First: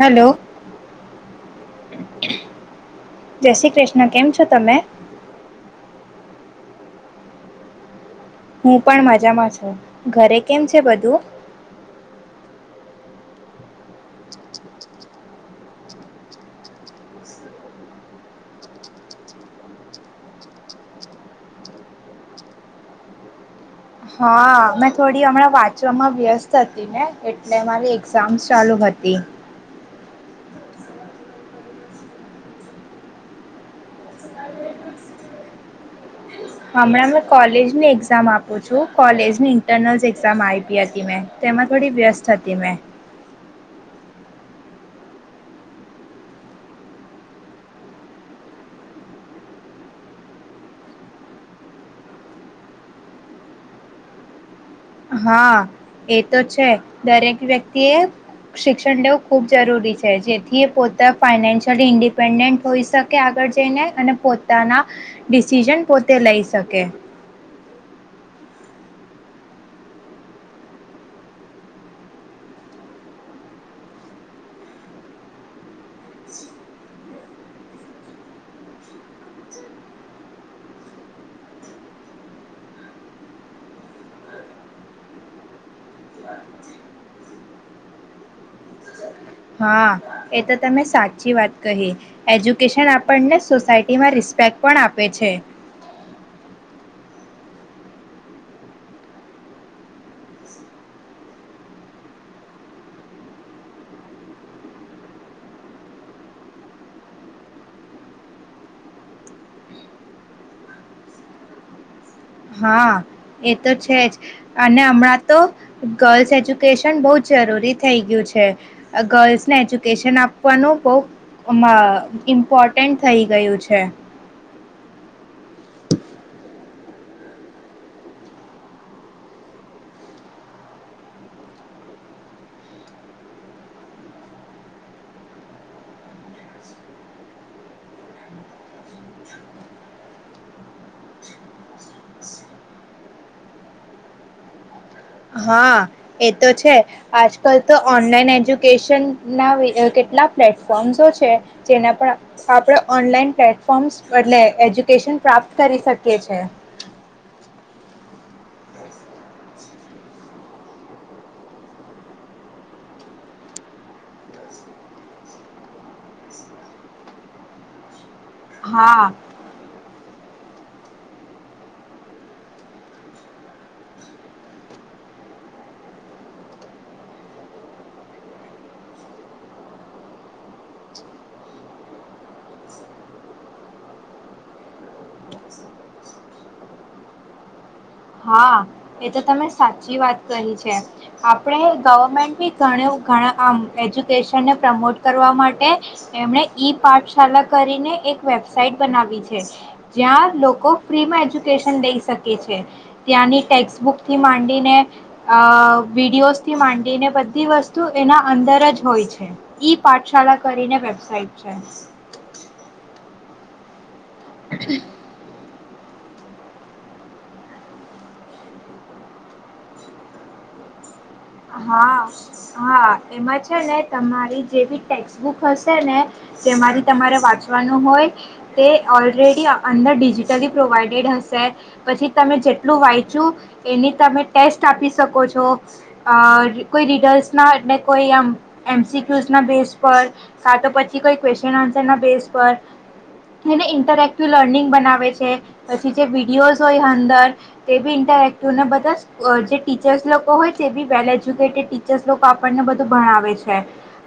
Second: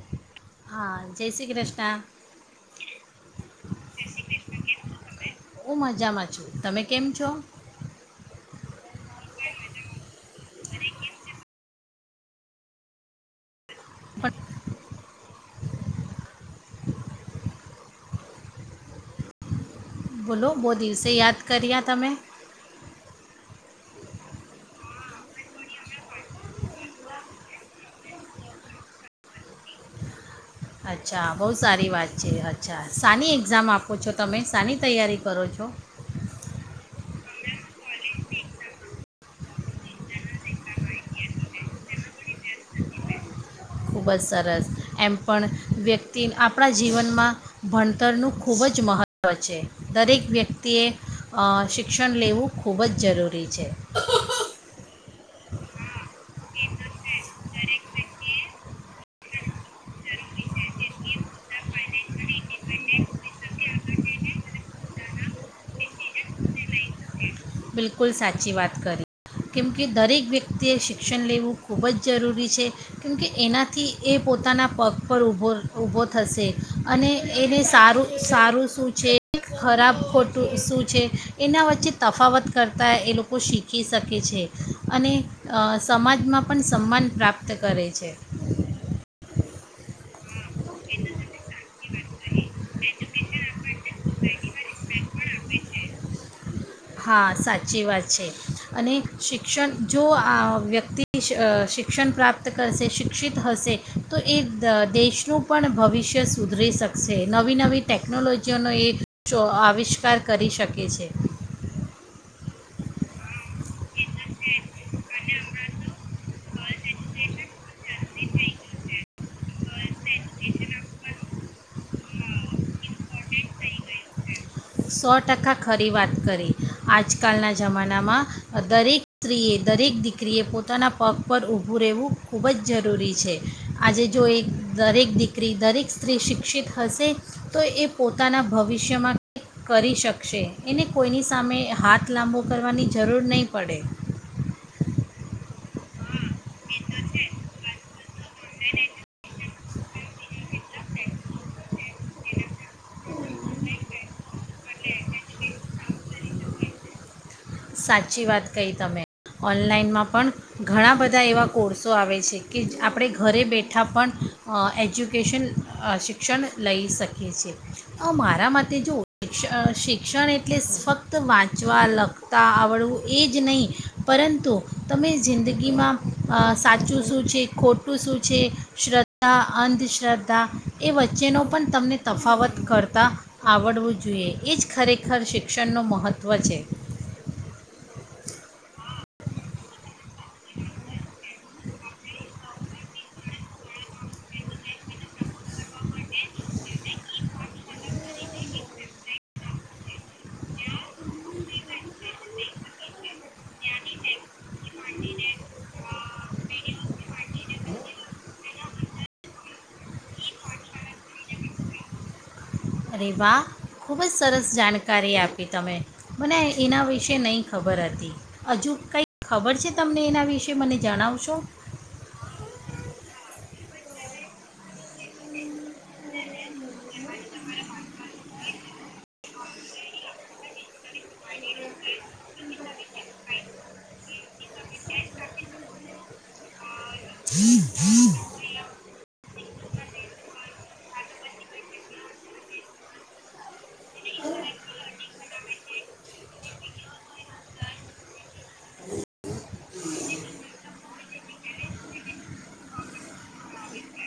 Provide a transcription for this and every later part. Hello! હા જય શ્રી કૃષ્ણ જય શ્રી કૃષ્ણ. કેમ છો તમે? હું મજામાં તમે કેમ છ? હું, પણ મજામાં છું. ઘરે કેમ છે બધું? બોલો, બહુ દિવસે યાદ કર્યા તમે હા મેં થોડી હમણાં વાંચવામાં વ્યસ્ત હતી ને એટલે મારી એક્ઝામ ચાલુ હતી. અચ્છા! બહુ સારી વાત છે અચ્છા સાાની એક્ઝામ આપો છો તમે સાાની તૈયારી કરો છો. હમણાં મેં કોલેજની એક્ઝામ આપું છું. કોલેજની ઇન્ટરનલ્સ એક્ઝામ આપી હતી મેં તેમાં થોડી વ્યસ્ત હતી મેં. ખૂબ જ સરસ એમ પણ વ્યક્તિ આપણા જીવનમાં ભણતરનું ખૂબ જ મહત્ત્વ છે, દરેક વ્યક્તિએ શિક્ષણ લેવું ખૂબ જ જરૂરી છે હા એ તો છે દરેક વ્યક્તિએ શિક્ષણ લેવું ખૂબ જરૂરી છે જેથી એ પોતે ફાઈનાન્શિયલી ઇન્ડિપેન્ડન્ટ હોઈ શકે આગળ જઈને અને પોતાના ડિસિઝન પોતે લઈ શકે, બિલકુલ સાચી વાત કરીએ કેમકે દરેક વ્યક્તિએ શિક્ષણ લેવું ખૂબ જ જરૂરી છે કેમકે એનાથી એ પોતાના પગ પર ભો ઊભો થશે અને એને સારું સારું શું છે. ખરાબ ખોટું શું છે એના વચ્ચે તફાવત કરતાં એ લોકો શીખી શકે છે. અને સમાજમાં પણ સન્માન પ્રાપ્ત કરે છે. હા, એ તો તમે સાચી વાત કહી એજ્યુકેશન આપણને સોસાયટીમાં રિસ્પેક્ટ પણ આપે છે હા સાચી વાત છે અને શિક્ષણ જો આ વ્યક્તિ શિક્ષણ પ્રાપ્ત કરશે શિક્ષિત હશે તો એ દેશનું પણ ભવિષ્ય સુધરી શકશે નવી નવી ટેકનોલોજીઓનો એ આવિષ્કાર કરી શકે છે હા એ તો છે જ અને હમણાં તો ગર્લ્સ એજ્યુકેશન બહુ જ જરૂરી. થઈ ગયું છે. ગર્લ્સને એજ્યુકેશન આપવાનું બહુ ઇમ્પોર્ટન્ટ થઈ ગયું છે સો ટકા ખરી વાત કરી આજકાલના જમાનામાં દરેક સ્ત્રીએ દરેક દીકરીએ પોતાના પગ પર ઊભું રહેવું ખૂબ જ જરૂરી છે આજે જો એ દરેક દીકરી દરેક સ્ત્રી શિક્ષિત હશે તો એ પોતાના ભવિષ્યમાં કરી શકશે એને કોઈની સામે હાથ લાંબો કરવાની જરૂર નહીં પડે હા એ તો છે આજકાલ તો, ઓનલાઈન એજુકેશન ના કેટલા પ્લેટફોર્મ્સો છે જેના પર આપણે ઓનલાઈન પ્લેટફોર્મ્સ એટલે એજ્યુકેશન પ્રાપ્ત કરી શકીએ છ છે. સાચી વાત કહી તમે ઓનલાઈનમાં પણ ઘણા બધા એવા કોર્સો આવે છે, કે આપણે ઘરે બેઠા પણ એજ્યુકેશન શિક્ષણ લઈ શકીએ છ છેએ. મારા માટે જો હા શિક્ષણ શિક્ષણ એટલે ફક્ત વાંચવા અલગ ત આવડવું એ જ નહીં પરંતુ તમે જિંદગીમાં સાચું શું છે ખોટું શું છે શ્રદ્ધા અંધશ્રદ્ધા એ વચ્ચેનો પણ તમને તફાવત કરતાં આવડવું જોઈએ એ જ ખરેખર, શિક્ષણનું મહત્ત્વ છે. હા એ તો તમે સાચી વાત કહી છે આપ આપણે ગવર્મેન્ટ બી ઘણ ઘણા આમ એજ્યુકેશનને પ્રમોટ કરવા માટે એમણે ઈ પાઠશાળા કરીને એક વેબસાઇટ બનાવી છે જ્યાં લોકો ફ્રીમાં એજ્યુકેશન લઈ શકે છે ત્યાંની. ટેક્સબુક થી માંડીને અ વિડીિયોઝથી માંડીને બધી વસ્તુ એના અંદર જ હોય છે ઈ પાઠશાળા કરીને વેબસાઇટ છે. રવા ખૂબ જ સરસ જાણકારી આપી. તમે મને એના વિશે નહીં ખબર હતી. હજુ કંઈ ખબર છે તમને એના વિશે મને જણાવો. હા હા એમાં છે ને તમારી જેવીી ટેક્સ્ટબુક હશે ને જેમાંથી તમારે વાંચવાનું હોય તે ઓલરેડી અંદર ડિજિટલી પ્રોવાઈડેડ હશે પછી તમે જેટલું વાંચ્યું એની તમે ટેસ્ટ આપી શકો છો. આ કોઈ રીડર્સના એટલે કોઈ આમ એમસીક્યુઝના બેઝ કા તો પછી કોઈ ક્વેશન આન્સર ના બેસ પર એને ઇન્ટરેક્ટિવ લર્નિંગ બનાવે છે પછી જે વિડીિયોઝ હોય, અંદર તે બી ઇન્ટરેએક્ટિવને બધા જે ટીચર્સ લોકો હોય તે બી. વેલ એજ્યુકેટેડ ટીચર્સ લોકો આપણને બધું ભણાવે છે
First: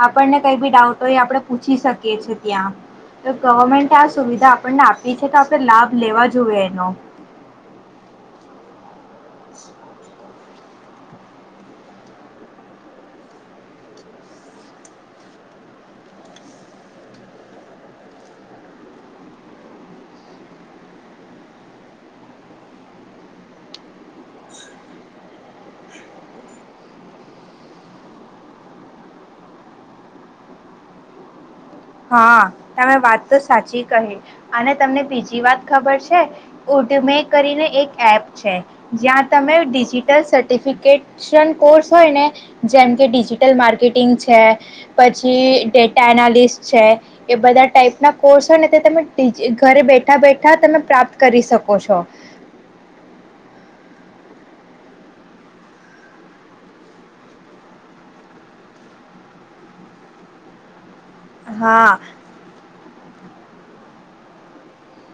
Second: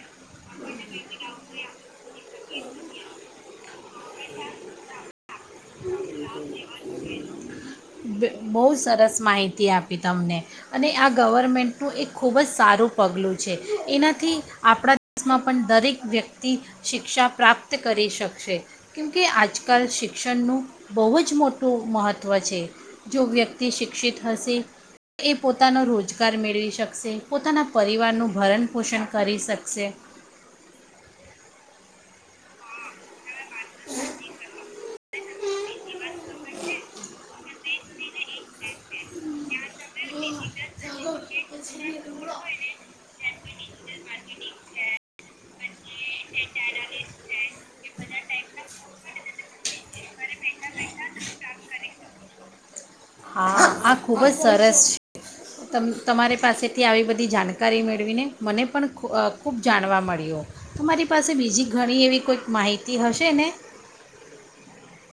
આપણને કઈ બી ડાઉટ હોય આપણે પૂછી શકીએ છી, ત્યાં તો ગવર્મેન્ટ આ સુવિધા આપણને આપી છે, તો આપણે લાભ લેવા જોએ એનો બ- બહુ સરસ માહિતી આપી તમને અને આ ગવર્મેન્ટનું એક ખૂબ જ સારું પગલું છે એનાથી આપણા દેશમાં પણ દરેક વ્યક્તિ શિક્ષા પ્રાપ્ત કરી શકશે કેમકે આજકાલ શિક્ષણનું બહુ જ મોટું મહત્ત્વ છે જો વ્યક્તિ શિક્ષિત હશે એ પોતાનો રોજગાર મેળવી શકશે પોતાના પરિવારનું ભરણ પોષણ કરી શકશે. હા, તમે વાત તો સાચી કહી અને તમને બીજી વાત ખબર છે. ઉડમે કરીને એક એપ છે જ્યાં તમે ડિજિટલ સર્ટિફિકેટ શિક્ષણ કોર્સ હોય ને જેમ કે ડિજિટલ માર્કેટિંગ છે, પછી ડેટા એનાલિસ્ટ છે, એ બધા ટાઈપ ના કોર્સ હોય ને તે તમે ઘરે બેઠા બેઠા તમે પ્રાપ્ત કરી શકો છો. હા આ ખૂબ જ સરસ છે. તમ તમારી પાસેથી આવી બધી જાણકારી મેળવીને મને પણ ખૂબ જાણવા મળ્યું. મારી પાસે બીજી હા ઘણી એવી કોઈક માહિતી માહિતી હશે નને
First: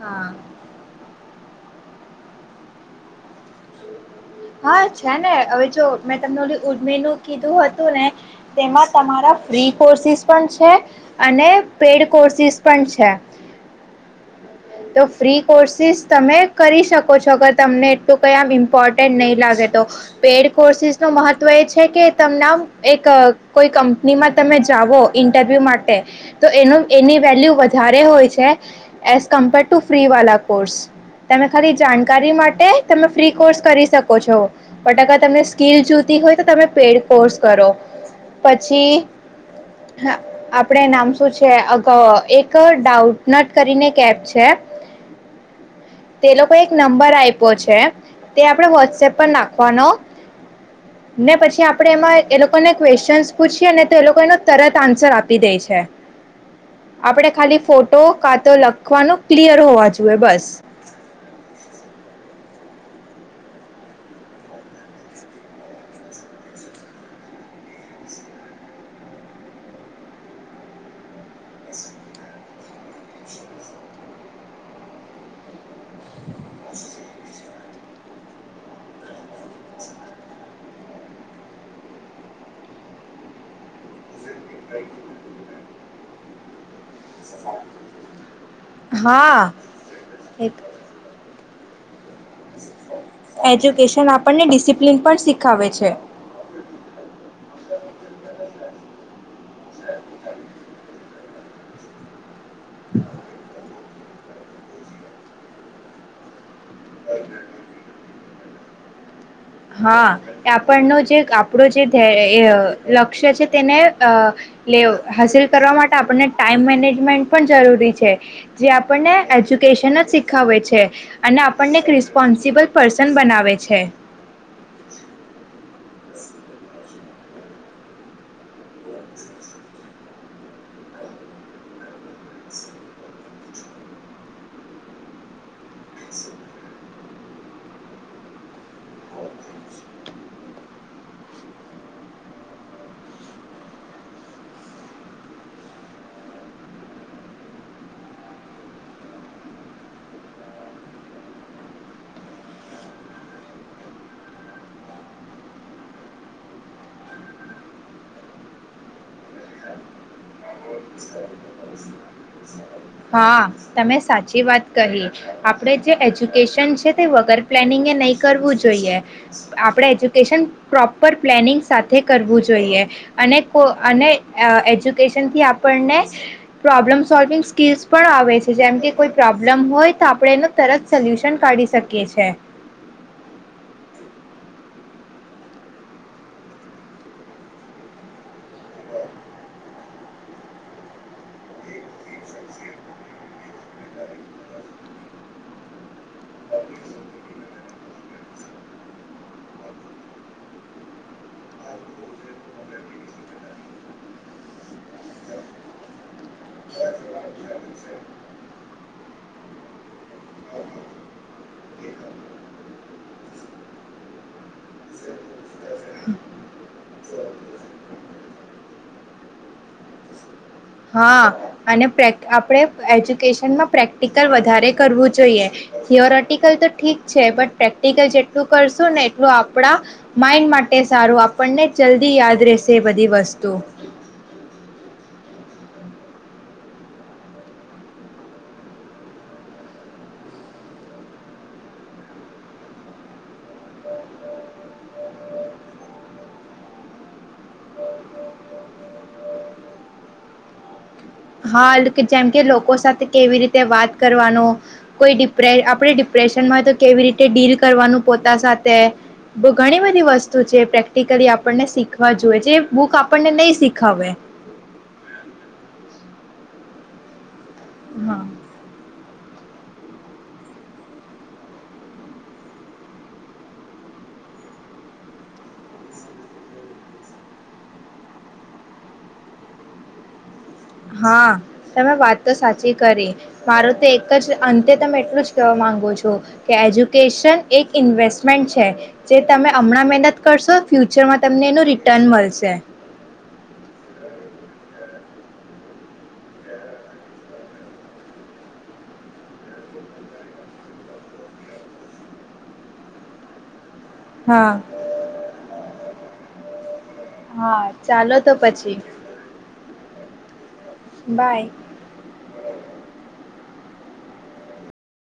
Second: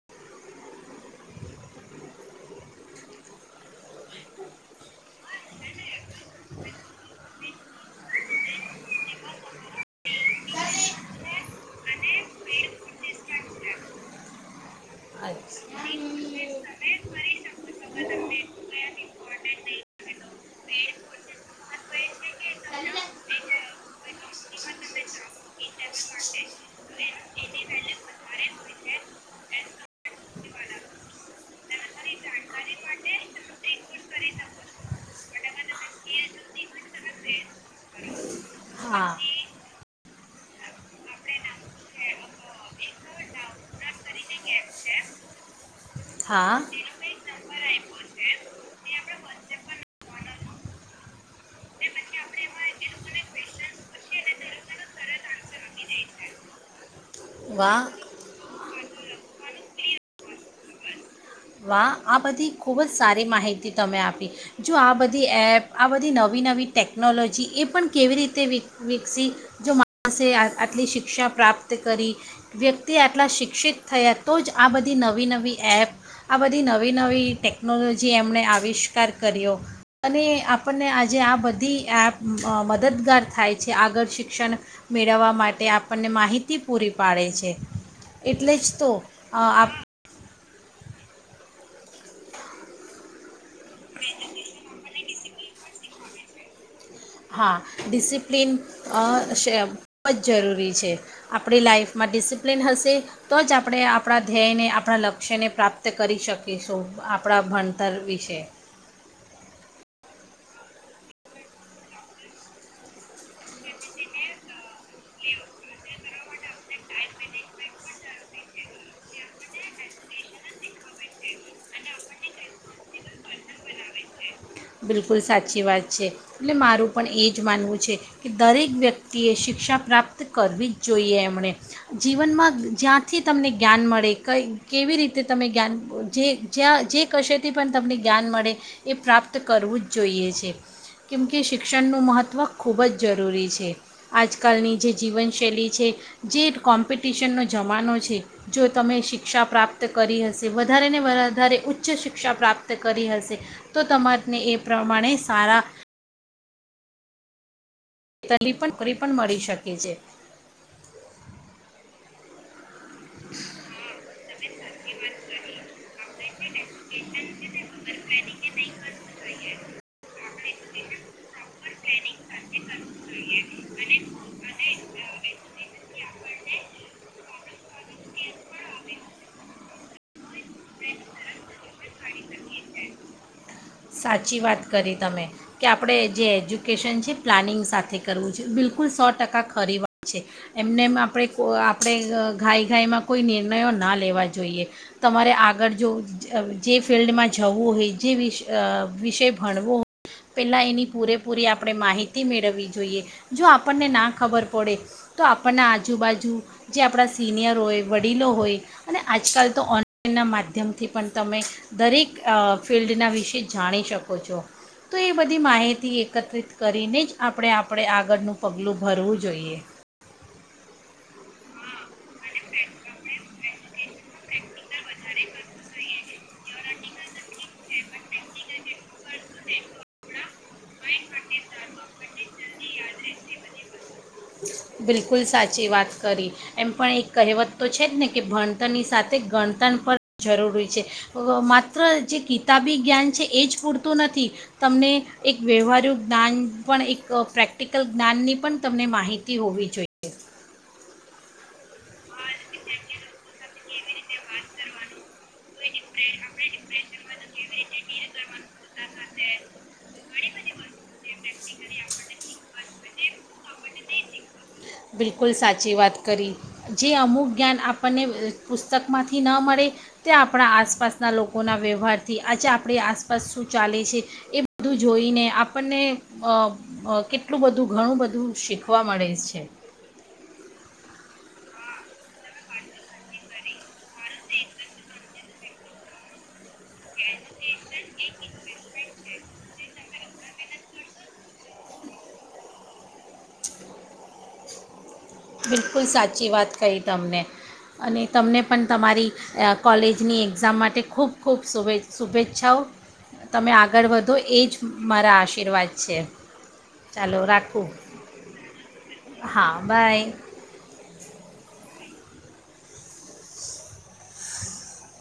હા હા, છે ને હવે જો મેં તમને ઉજમેનું કીધું હતું ને તેમાં તમારા ફ્રી કોર્સિસ પણ છે અને પેડ કોર્સિસ પણ છે. તો ફ્રી કોર્સિસ તમે કરી શકો છો અગર તમને એટલું કં આમ ઇમ્પોર્ટન્ટ નહીં લાગે તો પેડ કોર્સિસ ન મહત્વ એ છે કે તમને એક કોઈ કંપનીમાં તમે જઓ ઇન્ટરવ્યુ માટે તો એનું એની વેલ્યુ વધારે હોય છે એ કમ્પેર ટુ ફ્રી વાળા કોર્સ તમે ખરી જાણકારી માટે તમે ફ્રી કોર્સ કરી શકો છો, બટ અગર તમને સ્કીિલ જોતી હોય તો તમે પેડ કોર્સ કરો પછી હા આપણે નામ શું છેગ એક ડાઉટનટ કરીને એક એપ છે. તે લોકો હા એક નંબર આપ્યો છે તે આપણે વોટ્સએપ પર નાખવાનો ને પછી આપણે એમાં એ લોકોને ક્વેશ્ચન પૂછીએ ને તો એ લોકો એનો તરત આન્સર આપી દે છે. આપડણે ખાલી વાહ ફોટો કાતો તો લગ લખવાનું ક્લિયર હોવા જોઈએ બસ વાહ આ બધી ખૂબ જ સારી માહિતી તમે આપી જો આ બધી એપ આ બધી નવી નવી ટેકનોલોજી એ પણ કેવી રીતે વિકસી જો માણસે આટલી શિક્ષા પ્રાપ્ત કરી વ્યક્તિ આટલા શિક્ષિત થયા તો જ આ બધી નવી નવી એપ આ બધી બધી નવી નવી ટેકનોલોજી એમણે આવિષ્કાર કર્યો અને આપણને આજે આ બધી એપ મદદગાર થાય છે આગળ શિક્ષણ મેળવવા માટે આપણને માહિતી પૂરી પાડે છે. એટલે જ તો આપ એક એજ્યુકેશન આપણને ડિસિપ્લિન પણ શીખાવે છે. છે. હા ડિસિપ્લીન અ ખૂબ જ જરૂરી છે. આપણી લાઈફમાં ડિસિપ્લિન ડિસિપ્લિન હશે તો જ આપણે આપ આપણા ધ્યેયને આપણા લક્ષ્યને પ્રાપ્ત કરી શકે. કરી શકીશું આપણા ભણતર વિશે હા, એ આપણનો જે આપણો જે લક્ષ્ય છે તેને લે હાસિલ કરવા માટે આપણને ટાઈમ મેનેજમેન્ટ પણ જરૂરી છે, જે આપણને એજ્યુકેશન જ શીખાવે છે, અને આપણને એક રિસ્પોન્સિબલ પર્સન બનાવે છે. બિલકુલ સાચી વાત છે. છે, એટલે મારું પણ એ જ માનવું છે, કે દરેક વ્યક્તિએ શિક્ષા પ્રાપ્ત કરવી જ જોઈએ એમણે, જીવનમાં જ્યાંથી તમને જ્ઞાન મળે ક કેવી રીતે તમે જ્ઞાન જે જ્યાં જે કશેથી પણ તમને જ્ઞાન મળે, એ પ્રાપ્ત કરવું જ જોઈએ છે, કેમકે શિક્ષણનું મહત્ત્વ ખૂબ જ જરૂરી છે, આજકાલની જે જીવનશૈલી છે, જે કોમ્પિટિશનનો જમાનો છે જો તમે શિક્ષા પ્રાપ્ત કરી હશે વધારેને વધારે ઉચ્ચ શિક્ષા પ્રાપ્ત કરી હશે, તો તમારા અને એ પ્રમાણે સારા તલી પણ નોકરી પણ મળી શકે છે. હા તમે સાચી વાત કહી, આપડે જે એજ્યુકેશન છે તે વગર પ્લેનિંગ નહીં કરવું જોઈએ. આપણે એજ્યુકેશન પ્રોપર પ્લેનિંગ સાથે કરવું જોઈએ, અને કો અને એજ્યુકેશનથી આપણને, પ્રોબ્લમ સોલ્વિંગ્સ સ્કીલ્સ પણ આવે છે જેમ કે કોઈ પ્રોબ્લમ હોય તો આપણે એનું તરત સોલ્યુશન કાઢી શકીએ છે. સાચી વાત કરી તમે કે આપણે જે એજ્યુકેશન છે પ્લાનિંગ સાથે કરવું છે બિલકુલ સો ટકા ખરીવા છે, એમને એમ આપણે આપણે ઘાય ગાયમાં કોઈ નિર્ણયો ના લેવા જોઈએ, તમારે આગળ જો જે ફિલ્ડમાં જવું હોય જે વિશે વિષય ભણવો હોય પહેલાં એની પૂરેપૂરી આપણે માહિતી મેળવવી જોઈએ જો આપણને ના ખબર પડે તો આપણના આજુબાજુ જે આપણા સિનિયર હોય વડીલો હોય અને આજકાલ તો ઓનલાઈનના માધ્યમથી પણ તમે દરેક ફિલ્ડના વિશે. જાણી શકો છો, તો એ બધી માહિતી એકત્રિત કરીને જ આપણે આપણે આગળનું પગલું ભરવું જોઈએ. હા, અને પ્રક આપણે એજ્યુકેશનમાં પ્રેક્ટિકલ વધારે કરવું જોઈએ, થિયોરેટિકલ તો ઠીક છે બટ પ્રેક્ટિકલ જેટલું કરશું ને એટલું આપણા, માઇન્ડ માટે સારું આપણને ચ બધી યાદ રહેશે બધી વસ્તુ. બિલકુલ સાચી વાત કરી, એમ પણ એક કહેવત તો છે જ ને કે ભણતરની સાથે ગણતર પણ જરૂરી છે, માત્ર જે કિતાબી જ્ઞાન છે એ જ પૂરતું નથી, તમને એક વ્યવહારું જ્ઞાન પણ એક પ્રેક્ટિકલ જ્ઞાનની પણ તમને માહિતી હોવી જોઈએ. હા જેમ કે લોકો સાથે કેવી રીતે વાત કરવાનું. કોઈ ડિપ આપણે ડિપ્રેશનમાં તો કેવી રીતે ડીલ કરવાનું પોતા સાથે, ઘણી બધી વસ્તુ છે પ્રેક્ટિકલી આપણને શીખવા જોઈએ જે બુક આપણને નહી શીખવે. બિલકુલ સાચી વાત કરી, જે અમુક જ્ઞાન આપણને હા પુસ્તકમાંથી થી ન મળે, ત્યાં આપણા આસપાસના લોકોના વ્યવહારથી આજે આપણી આસપાસ શું ચાલે છે, એ બધું જોઈને આપણને કેટલું બધું ઘણું બધું શીખવા મળે છે. હા, તમે વાત તો સાચી કરી, મારું તો એક જ અંતે તમે એટલું જ કહેવા માગુ છું, કે એજ્યુકેશન એક ઇન્વેસ્ટમેન્ટ છે, જે તમે હમણાં મહેનત કરશો ફ્યુચરમાં તમને એનું રિટર્ન મળશે. બિલકુલ સાચી વાત કહી તમને, અને તમને પણ તમારી કોલેજની એક્ઝામ માટે ખૂબ ખૂબ શુે શુભેચ્છાઓ, તમે આગળ આગળ વધો એ હા જ મારા આશીર્વાદ છે, ચાલો હા રાખું ચાલો તો પછી હા બાય. બાય.